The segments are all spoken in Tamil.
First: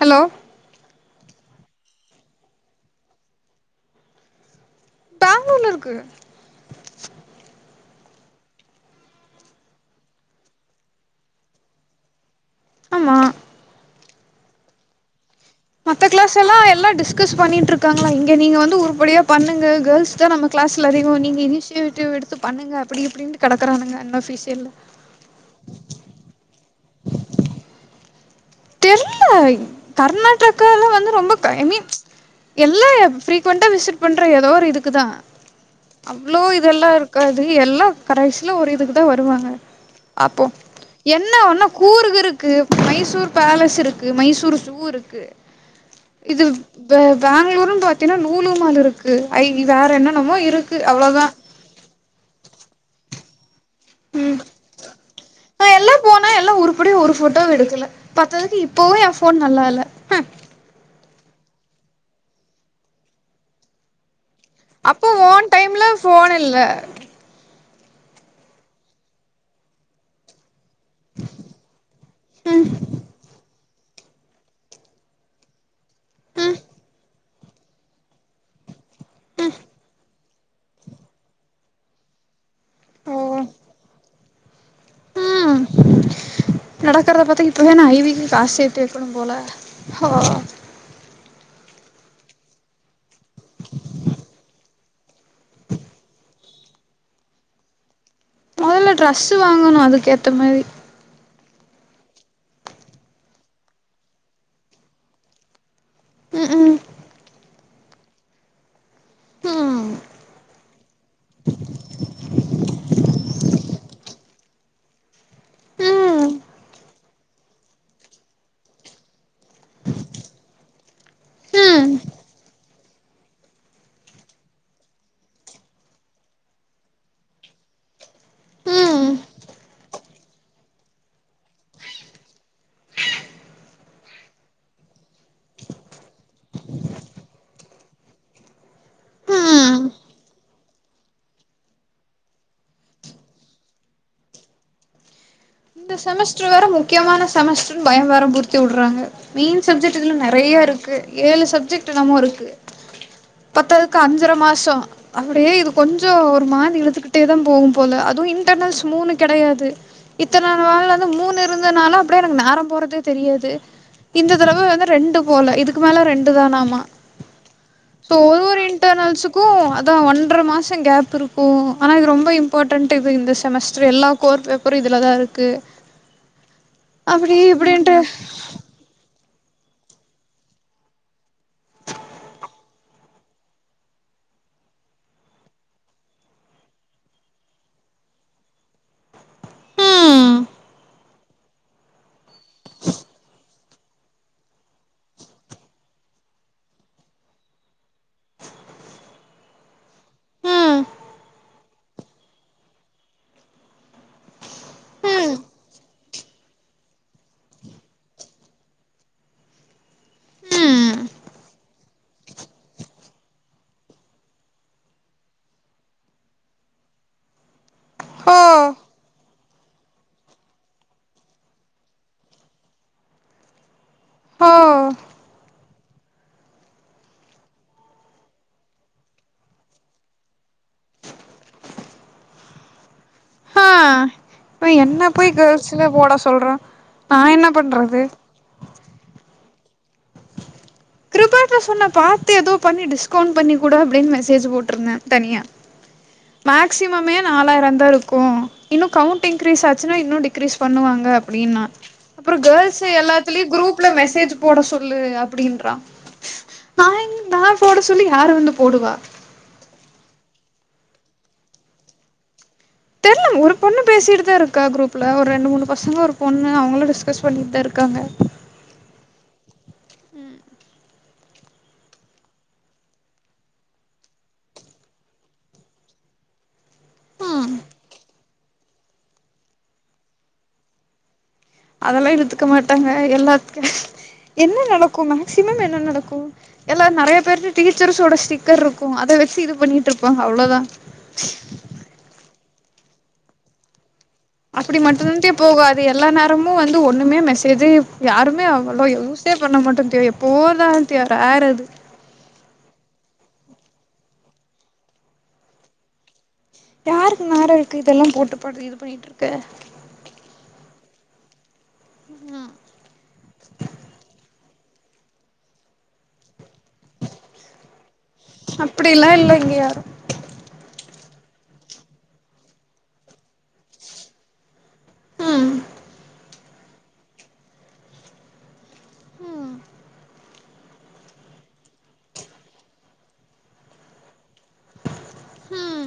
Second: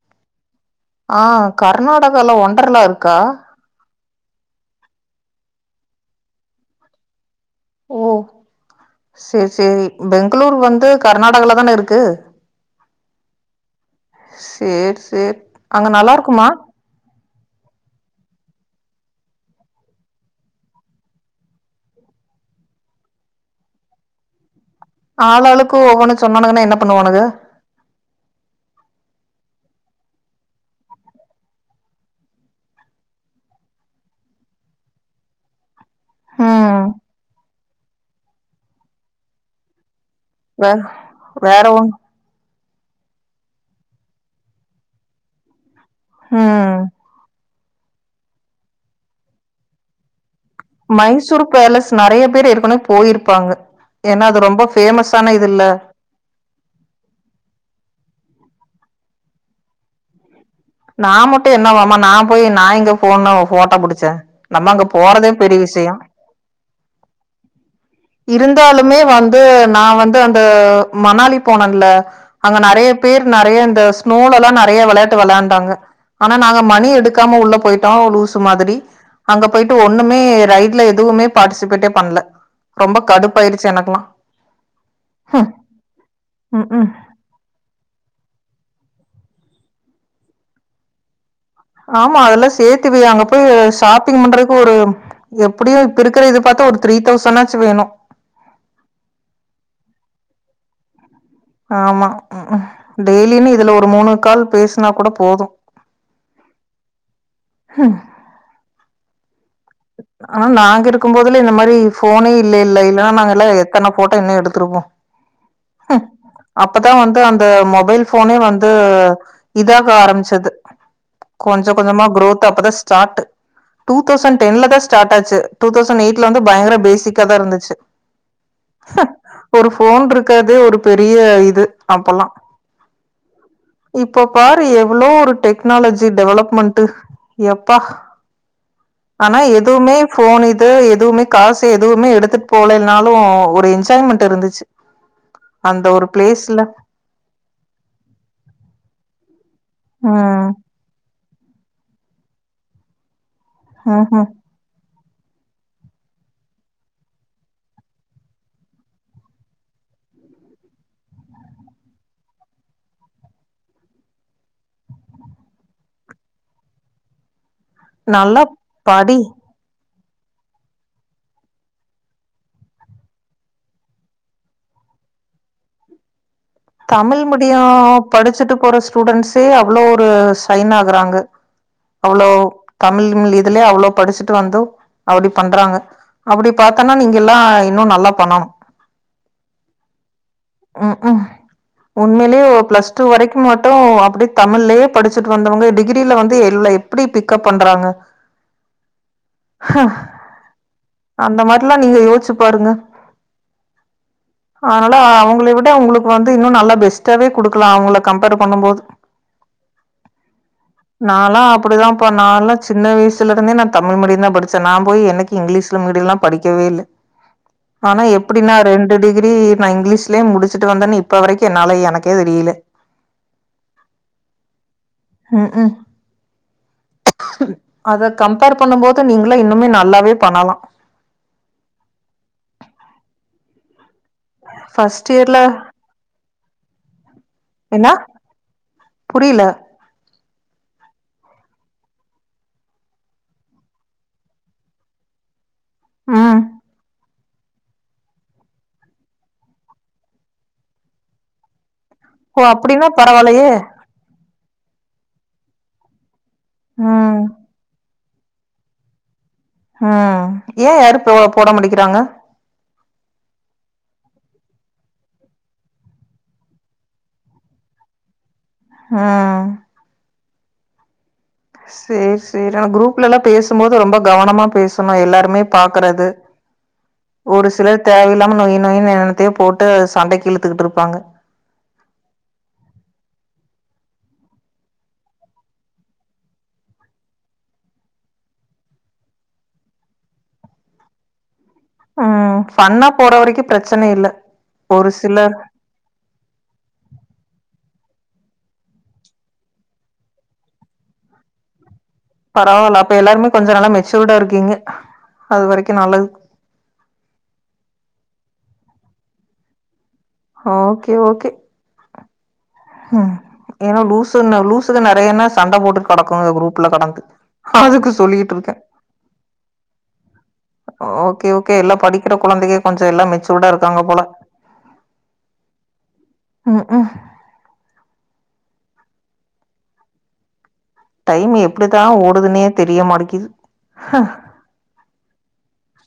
ஹலோ ஆ கர்நாடகால ஒன்றர்ல்லா இருக்கா னு இருக்கு ஓ செரி செரி பெங்களூர் வந்து கர்நாடகலதான இருக்கு ஆமா செரி செர் மத்த கிளாஸ் எல்லா எல்லா டிஸ்கஸ் பண்ணிட்டு இருக்காங்களா இன் நீங்க வந்து உறுப்படியாக பண்ணுங்க கேர்ள்ஸ் தா நம்ம கிளாஸ்ல அதிக நீங்க இனிஷியேட்டிவ் எடுத்து பண்ணுங்க அப்படி இப்படின்னு கெடக்கறானுங்க அந்தஃபிஷியல்ல ஆளாளுக்கு ஒவ்வொன்னு சொன்னானுங்கன்னா என்ன பண்ணுவானுக தெரல கர்நாடகால வந்து ரொம்ப ஐ மீன் எல்லா பிரிகுவண்டா விசிட் பண்ற ஏதோ ஒரு இதுக்குதா அவ்ளோ ம் இதெல்லா இருக்காது எல்லா கடசில ஒரு இதுக்கு தா வருவாங்க அப்போ வே என்ன வேற ஒன்னா ஒன் கூறுக இருக்கு மைசூர் பேலஸ் இருக்கு மைசூர் சூ இருக்கு இது ம் பே பேங்ளூர் [unintelligible] பாத்தீன்னா நூலு மால் இருக்கு ஐ வேற என்னன்னமோ இ மைசூர் பேலஸ் நறைய பேர் ஏரக்குனே போயிருப் ப்பாங்க ஏன்னா ம் அது ரொம்ப பேமஸான நா இதுல்ல எல்லா போனா எல்லா உருப்படியா ஒரு ஃபோட்டோவு எடுக்கல பத்தாதுக்கு இப்பவும் ஏ ஃபோன் நல்லா இல்ல ஹன் நா மட்டும் என்ன வாம நா போய் நா இங்க போன்ல போட்டோ புடிச்சே அப்போ ஓன் டைம்ல போன் இல்ல இருந்தாலுமே வந்து நான் வந்து அந்த மணாலி போனன்ல அங்க ம் நிறைய பேர் நிறைய இந்த ஸ்நோலலா நிறைய விளையாட்டு விளாண்ட் க்காங்க ஆனா ம் நாங்க மணி எடுத் எடுக்காம உள்ள போயிட்டோ லூசு மாதிரி அங்க போயிட்டு ஒண்ணு மே ரைட்ல எதுவுமே பார்டிசிபேட்டே பண்ல ரொம்ப ஓ கடுப்பாயிருச்சு எனக்கெல்லா ம் ம்ஹ்ம். நடக்கறத பாத்த இப்பவே ஐ விக்கு காசு சேத்து ப்பனும் போல ஹா ஆமா அதெல்லா சேத்து வை அங்க போய் ஷாப்பிங் பண்றக்கு ஒரு எப்டியு இப்ப இருக்கிற இத பாத்தா ஒரு த்ரீ தௌசனாச்சு வேணு மொதல்ல ட்ரெஸ் வாங்கணு அதுகேத்த மாரி ஆமா ம்ஹு டெய்லியுமே இதுல ஒரு மூணு கால் பேசினா கூட போது ம்ஹும் ஹ் ம் ஆனா நாங்க இருக்கும்போதெல்லா இந்த மாரி ஃபோனே இல்லைல்ல இல்லனா நாங்கெல்லா எத்தன போட்டோ இன்னு எடுத்திருப்போ ம் அப்பதா வந்து அந்த மொபைல் ஃபோனே வந்து இதாக ஆரம்பிச்சிது கொஞ்ச கொஞ்சமா குரோத் அப்பதா ஸ்டார்ட் டூ தெளசண் டென்லதா ஸ்டாட்டாச்சு டு தெளசண் எய்ட்ல வந்து பயங்கர பேசிக்கா தா இருந்துச்சு ம் ஒரு ஃபோன் ருக்காது ஒரு பெரிய இது அப்பலா இப்ப பாரு எவ்ளோ ஒரு டெக்னாலஜி டெவ்ளப்மன்ட்டு எப்பா ஆனா ம் ம் எதுமே ஃபோன் இது எதுமே காசு எதுமே எடுத்துட் போலைனாலு ஒரு என்ஜாய்மென்ட் இருந்துச்சு அந்த இந்த ஒரு செமஸ்ட்ரு பிளேஸ்ல வேற முக்கியமான செமஸ்ட்ருனு பயம் வேற முருத்தி உட்றாங்க மெயின் சப்ஜெட் இதுல ம் நெறையாருக்கு ஏழு சப்ஜெக்ட் என்னமோருக் [inaudible] பத்தாதக்கு ம்ஹும் அஞ்சர மாசோ அப்டே இது கொஞ்சோ ஒரு மாரி இழுத்துக்கிட்டே தா போகும் போல அது இன்ட்டனல்ஸ் மூணு கெடையாது இத்தன நாள் வரலேந்து மூணு இருந்தனால அப்டே எனக்கு நேரோ போறதே தெரியாது இந்த தரவ வந்து ரெண்டு போல இதுக்கு மேல ரெண்டு தானாமா சோ நல்லா ஒரு ஒரு படி இன்டர்னல்ஷூக்கு இதா ஒன்ற மாசோ கேப்புருக்கு ஆனா இது ரொம்ப இம்பார்ட்டன்ட்டு இது இந்த செமஸ்ட்ரு எல்லா கோர் பேப்பரு இதுல தா இரு க்கு தமிழ் மிடியோ படிச்சுட்டு போற ஸ்டூடெண்ஸே அவ்ளோ ஒரு ஷயின் ஆகுறாங்க அவ்ளோ தமிழ்க இதுலே அவ்ளோ படிச்சுட்டு வந்து அப்டி பண்றாங்க அப்டி பத்தன்னா நீங்கலா இன்னு நல்லா பண்ணணு ம் ம் ம் உண்மைலே பிளஸ் டூ வரைக்கு மட்டு அப்டி தமிழ்லயே படிச்சுட்டு வந்தவங்க டிகிரில வந்து எல்ல எப்டி பிக்கப் பண்றாங்க அ ம் அந்த மாரிலா நீங்க யோச்சு பாருங்க ஆனால ம் அவுங்கள விட உங்ளுக்கு வந் து இன்னு நல்லா பெஸ்டாவே குடுக்லா அவுகள கம்பார் பண்ணு போது ம் நால அப்டித்தாபா நாலா சின்ன வயசுல இருந்தே நா தமிழ் மீடிய தா படிச்சே நா போய் என்னக்கு இங்லீஸ்ல மீடியலா படிக்கவே இல்ல ஆனா ஹோ எப்டி நா ரெண்டு டிகிரி நா இங்கிலீஸ்லயே முடிச்சிட்டு வந்தனு இப் இப்ப வரைக்கு என்னால எனக்கே தெரியில ஹோ ம்ஹீம் அத கம்பேர் பண்ணும்போது நீங்கள இன்னுமே நல்லாவே பண்ணலா இப்ப என்ன போய் இயர்ல கேள்ஸ்ல போட சொல்ற நா என்ன பண்றது புரியல கிருபாட்ர சொன்ன பாத்து ஏதோ பண்ணி டிஸ்கவுண்ட் பண்ணி கூடு அப்டினு மெசேஜ் போட்ருந்தே தனியா ம் மேக்சிமமே நாலாயிரந்தாருக்கு இன்னு கவுண்ட் இன்கிரீஸ் ஆச்சுனா இன்னு டிக்ரீஸ் பண்ணுவாங்க அப்டின்னா அப்றோ ஓ கேல்ஸ் அப்படின்னா பரவாயில்லையே எல்லாத்துலயு குரூப்ல மெசேஜ் போட சொல்லு அப் அப்டின்றா நா எங் ம் நா போட சொல்லி யார் வந்து போடுவா? உம் ஏன் யாரு போ போட மாடிக்கிறாங்க. தெர்ல ஒரு பொண்ணு பேசிட்டு தான் இருக்கா குருப் ப்பல ஒரு ரெண்டு மூணு பசங்க ஒரு பொண்ணு அவங்களா டிஸ்கஸ் பண்ணிகிட்டு தான் இருக்காங்க. ஆஹ் சேரி சேரி நான் குரூப்லலாம் பேசும் போது ரொம்ப கவனமா பேசணும். எல்லாருமே பாக்குறது ஒரு சிலர் தேவையில்லாம நொய் நொயின்னு என்நென்னத்தையோ போட்டு சண்டைக்கு இழுத்துகிட்டு இருப்பாங்க. அதெல்லாம் இழுத்துக்க மாட்டாங்க எல்லாத்துக்கும் என்ன நடக்கும் மேக்சிமம் என்ன நடக்கும் எல்லா நிறைய பேரு டீச்சர்ஸோட ஸ்டிக்கர் இருக்கும் அத வச்சு இது பண்ணிட்டு இருப்பாங்க அவ்வளவுதான். உம் ஃபண்ணா போற வரைக்கும் பிரச்சனை இல்ல அப்படி ஒரு மட்டு்ந்தே சிலர் போகாது எல்லா நேரமும் வந்து ஒண்ணுமே மெசேஜே யாருமே அவ்லோ யூசே பண்ண மாட்டோம் தெரியும் எப்போவதான் அது ரேர் அது. பரவாயில்ல அப்ப எல்லாருமே கொஞ்ச நல்லா மெச்சூர்டா இருக்கீங்க அது வரைக்கும் நல்லது. யாருக்கு நேரம் இருக்கு இதெல்லாம் போட்டு பண்ணிட் இது பண்ணிட்டு இருக்க. ஹ ஓகே ஓகே உஹ் உஹம் ஏன்னா லூசுன்ன லூசுக நிறையன்ன சண்டை போட்டு கெ டக்கும் குருப் கடந்து அதுக்கு சொல்லிட்டு இருக்கேன் அப்டிலா இல்ல இங்க யாரு ஓக் ஓகே ஓகே எல்லாம் படிக்கிற குழந்தைங்க கொஞ்சம் எல்லாம் மெச்சூர்டா இருக்காங்க போல. ஹ்ம் உம் உஹ்ம் ஹும் டைம் எப்டித்தான் ஓடுதுனே தெரியமாட்டிக்கிது ஹன். ஹூம்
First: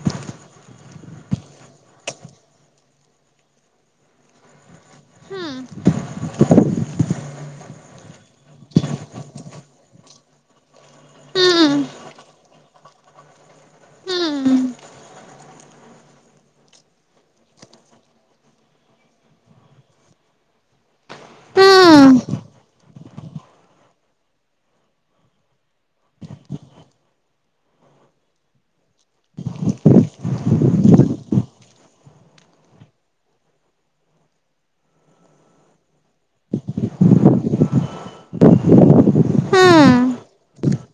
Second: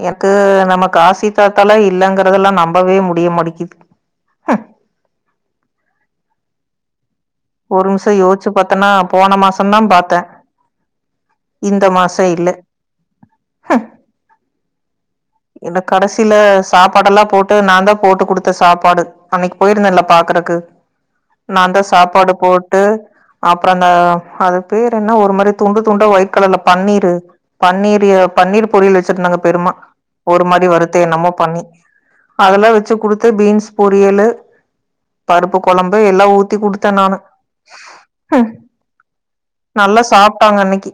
எனக்கு நம்ம காசி தாத்தாலாம் இல்லங்கறதெல்லாம் நம்பவே முடியமாடிக்குது. உம் ஒரு நிமிஷம் யோசிச்சு பாத்தன்னா போன மாசம் தான் பாத்தன் இந்த மாசம் இல்ல. இந்த கடைசியில சாப்பாடு எல்லாம் போட்டு நான் தான் போட்டு குடுத்த சாப்பாடு. அன்னைக்கு போயிருந்தன்ல பாக்குறக்கு நான் தான் சாப்பாடு போட்டு அப்புறம் அந்த அது பேரு என்ன ஒரு மாதிரி துண்டு துண்டா ஒயிட் கலர்ல பன்னீரு பன்னீரி பன்னீர் பொரியல் வச்சிருந்தாங்க பெரிமா. ஒரு மாரி வறுத்து என்னமோ பண்ணி அதெல்லாம் வச்சு குடுத்து பீன்ஸ் பொரியலு, பருப்பு குழம்பு எல்லாம் ஊத்தி குடுத்தன் நானு ம் நல்லா சாப்ட்டாங்க அன்னைக்கி.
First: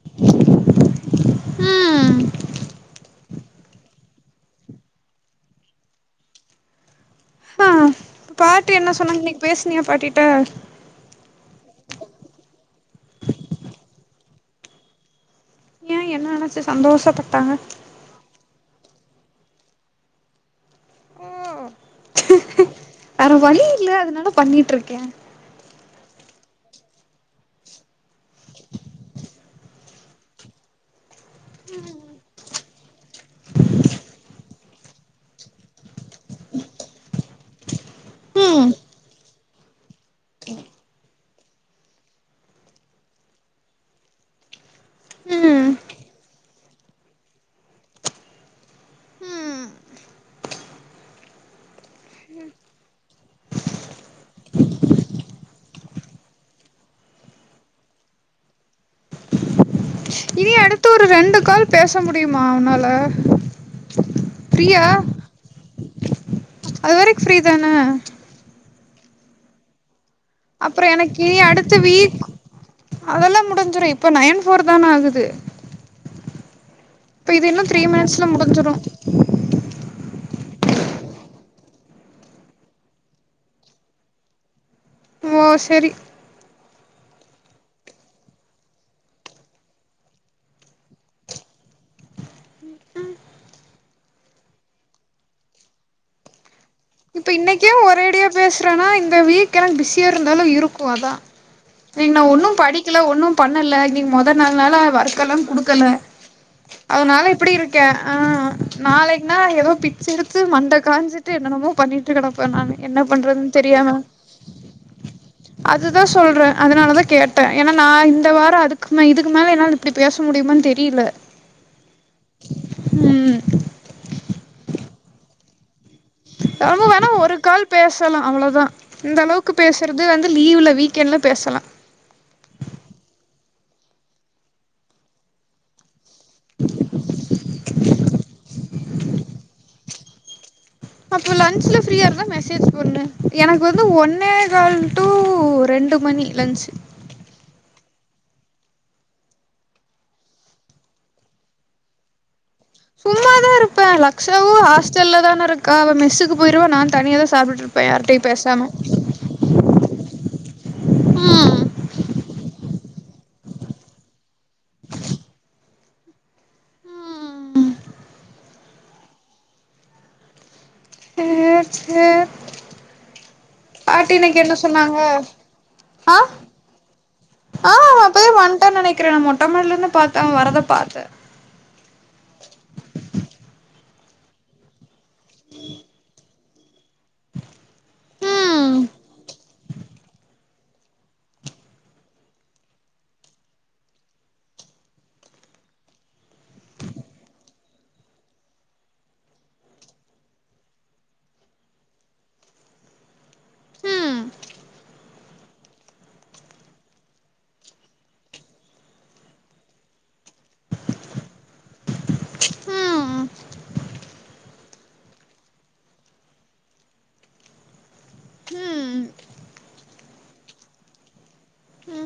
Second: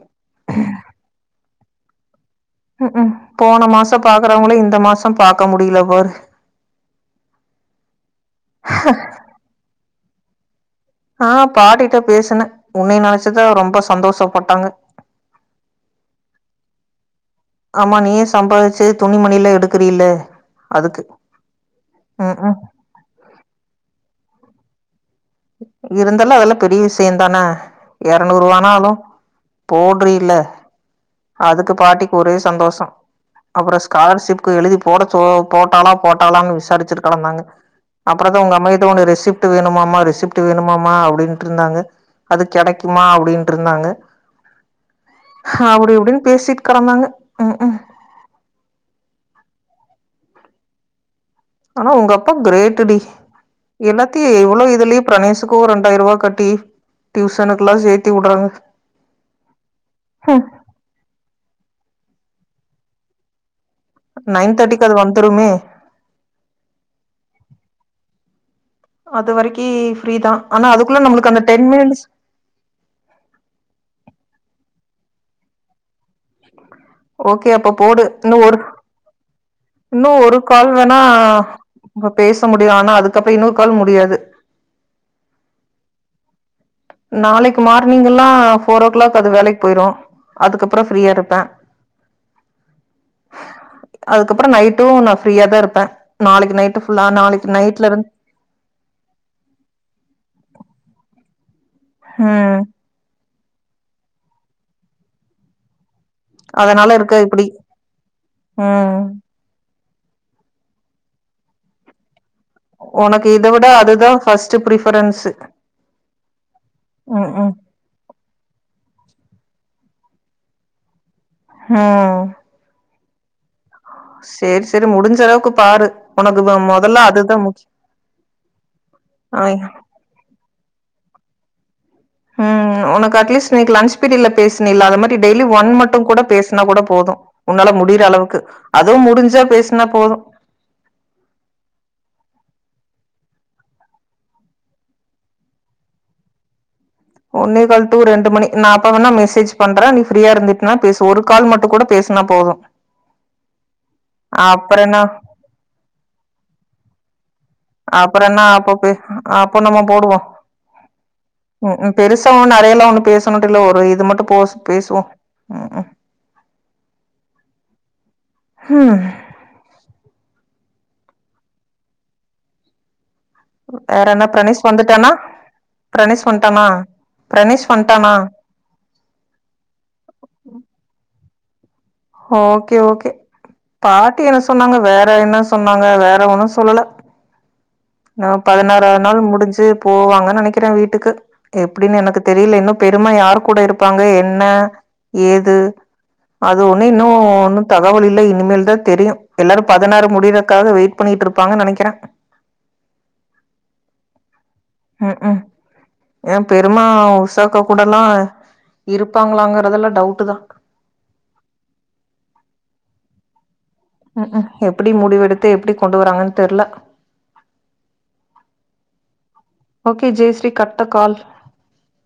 ம் உகும் போன மாசம் பாக்குறவங்கள இந்த மாசம் பாக்க முடியல பாரு பாட்டி என்ன சொன்னாங்க இன்னைக்கு பேசினியா பாட்டி ட்ட ஆஹ்ன் பாட்டிட்ட பேசுனன் உன்னைய நெனச்சிதான் ரொம்ப சந்தோஷப்பட்டாங்க. ஏன் நெனச்சு சந்தோஷப்பட்டாங்க சம்பாரிச்சு துணி மணில எடுக்கு றீல்ல அதுக்கு உகும் பண்ணிட்டுருக்கேன். இருந்தாலும் அதெல்லாம் பெரிய விஷயம் தானே இருநூறு ரூவானாலும் போட்ரியல்ல அதுக்கு பாட்டிக்கு ஒரே சந்தோஷம். அப்புறம் ஸ்காலர்ஷிப்கு எழுதி போட போட்டாலா போட்டாலான்னு விசாரிச்சிட்டுகட ந்தாங்க அப்பறந்தான் உங்க ம் அம்மாகிட்ட ஒன்ன ரெசிப்ட் வேணுமாம்மா ரெசிப்ட் வேணுமாமா அப்டின்ட்டு இருந்தாங்க அது கிடைக்குமா அப்டின்ட்டு இருந்தாங்க ம் அப்டி இப்படின்னு பேசிட்டு கடந்தாங்க உம் உம். ஆனா உங்க அப்பா கிரேட்டுடி எல்லாத்தையும் எவ்வளவு இதுலயே பிரணேசுக்கும் ரெண்டாயிரம் ரூவாய் கட்டி டியூசனுக்கெல்லாம் சேத்தி வுட்றாங்க. இனி அடுத்து ஒரு ரெண்டு கால் பேச முடியுமா? அஅஅ நைன் தேர்ட்டிக்கு அது வந்துருமோ அதுவரைக்கும் ஃப்ரீதானே அதுவரைக்கு அப்புறம் எனக்கு அடுத்த வீக் அதெல்லாம் முடிஞ்சுரும் இப்ப நைன் போர் தான் ஆகுது இரு இப்ப இது ஓகே என்னாம் அப்ப த்ரீ மினிட்ஸ்ல முடிஞ்சிரும் இன்னும் ஒரு கால் வேணா இ பேச முடியும் ஆனா அதுக்கப்புறம் இன்னொரு கால் முடியாது ஓ சரி நாளைக்கு மார்னிங்கெல்லாம் போர் ஓ கிளாக் அது வேலைக்கு போயிரும் அதுக்கப்புறம் ஃப்ரீயா இருப்பேன் அதுக்கப்புறம் நைட்டும் நான் ஃப்ரீயா தான் இருப்பேன் நாளைக்கு நைட்டு ஃபுல்லா இப்ப நாளைக்கு இன்னைக்கே நைட்ல இருந்து ஒரேடியா பேசுறேன்னா இந்தங்க வீக் எனக்கு பிஸியா இருந்தாலும் இருக்கும் அதான் இன்னைக்கு நான் ஒன்னும் ம் படிக்கல ஒன்னும் பண்ணலே இன்னைக்கு மொதல் நாள் நாள ஒர்க் எல்லாம் கொடுக்கல இருக்க அதனால இப்டி இப்படி இருக்கேன் ஆஹ் ம் நாளைக்குனா ஏதோ பிச்சு எடுத்து மண்ட காஞ்சிட்டு என்னென்னமோ பண்ணிட்டுகிடக் நான் என்ன உனக்கு பண்றது இத விட தெரியாம அதுதா ஃபர்ஸ்ட் ப்ரிஃபரன்ஸு அதுதான் சொல்றேன் அதனாலதான் ம் கேட்டேன் ம் ஏன்னா நான் இந்த வாரம் அதுக்கு இதுக்கு அதனாலே என்னாலே இப்படி பேச முடியுமானு தெரியல ஆஹ் உம் சரி சரி முடிஞ்ச அளவுக்கு பாரு உனக்கு ரம்ப மொதல்ல வேணா ஒரு அதுதா கால் பேசலாம் அவ்வளவுதான் இந்த அளவுக்கு முக்கிய பேசுறது வந்து லீவ்ல வீக்கெண்டில் பேசலாம் உம் உனக்கு அட்லீஸ்ட் நேத்து லன்ச் பீரியட்ல பேசின இல அது மாதிரி டெய்லி ஒன் மட்டும் கூட பேசினா கூட போதும் உன்னால முடி முடீற அளவுக்கு அதுவும் முடிஞ்சா பேசினா போதும் அப்ப லன்ச்ல ஃப்ரீயா இருந்தா மெசேஜ் போடுங்க எனக்கு வந்து ஒன்னே கால் டூ ரெண்டு மணி லன்ச் ஒன்னே கால் டு ரெண்டு மணி நான்அப்ப வேணா மெசேஜ் பண்றேன் நீ ஃப்ரீயா இருந்திட்டினா பேசு ஒரு கால் மட்டும் கூட பேசுனா போதும் சும்மாதான் இருப்பேன் லக்ஷாவும் என்ன ஹாஸ்டல்ல தானே இருக்கா அவ மெஸ்ஸுக்கு போயிருவா நான் தனியா தான் சாப்பிட்டு இருப்பேன் அப்றோ யாரிட்டையும் என்ன பேசாம அப்ப பே அப்போ நம்ம போடுவோ உம் ம் பெருசா ஒண்ணும் நிறையல்லாம் ஒண்ணு பேசணும் இல்ல ஒரு இது மட்டும் போ பேசுவோம் உம் ஹம் சேரி சேரி வேற பாட்டி இன்னைக்கு என்ன பிரணேஷ் சொன்னாங்க வந்துட்டானா பிரணேஷ் ஆஹ் வந்ட்டானா பிரணேஷ் ஆஹ் அவ வந்ட்டானா அப்பதே வந்துட்டான் நினைக்கிறேன் நான் மொட்டைமாடிலே இருந்து பார்த்தேன் அவன் வரத பார்த்தேன் ஓகே ஓகே பாட்டி என்ன சொன்னாங்க வேறென்ன சொன்னாங்க வேற ஒன்னூ சொல்லல நா ம் பதினாறாவ்து நாள் முடிஞ்சு போவாங்க நெனைக்கிறே வீட்டுக்கு எப்டின் எனக்கு தெரில இன்னூ பெரிமா யார் கூட இருப்பாங்க என்ன ஏது அ து ஒன்னூ இன்னூ ஒன்னூ தகவல் இல்ல இனிமேல் தா தெரியூ எல்லாரூ பதினாறு முடிக்றக்காக வெயிட் பண்ணிட்ருப்பாங்க நெனைக்கிறே ம் ம் ம் ஏ பெரிமா உஷாக்கா கூடல்லா இருப்பாங்ளாங்றதெல்லா டவுட்டு தான் ம் ம் ம் எப்டி முடிவெடுத்து எப்டி கொண்டு வராங்கன்னு தெர்ல ம் okay Jaishree cut the call ம்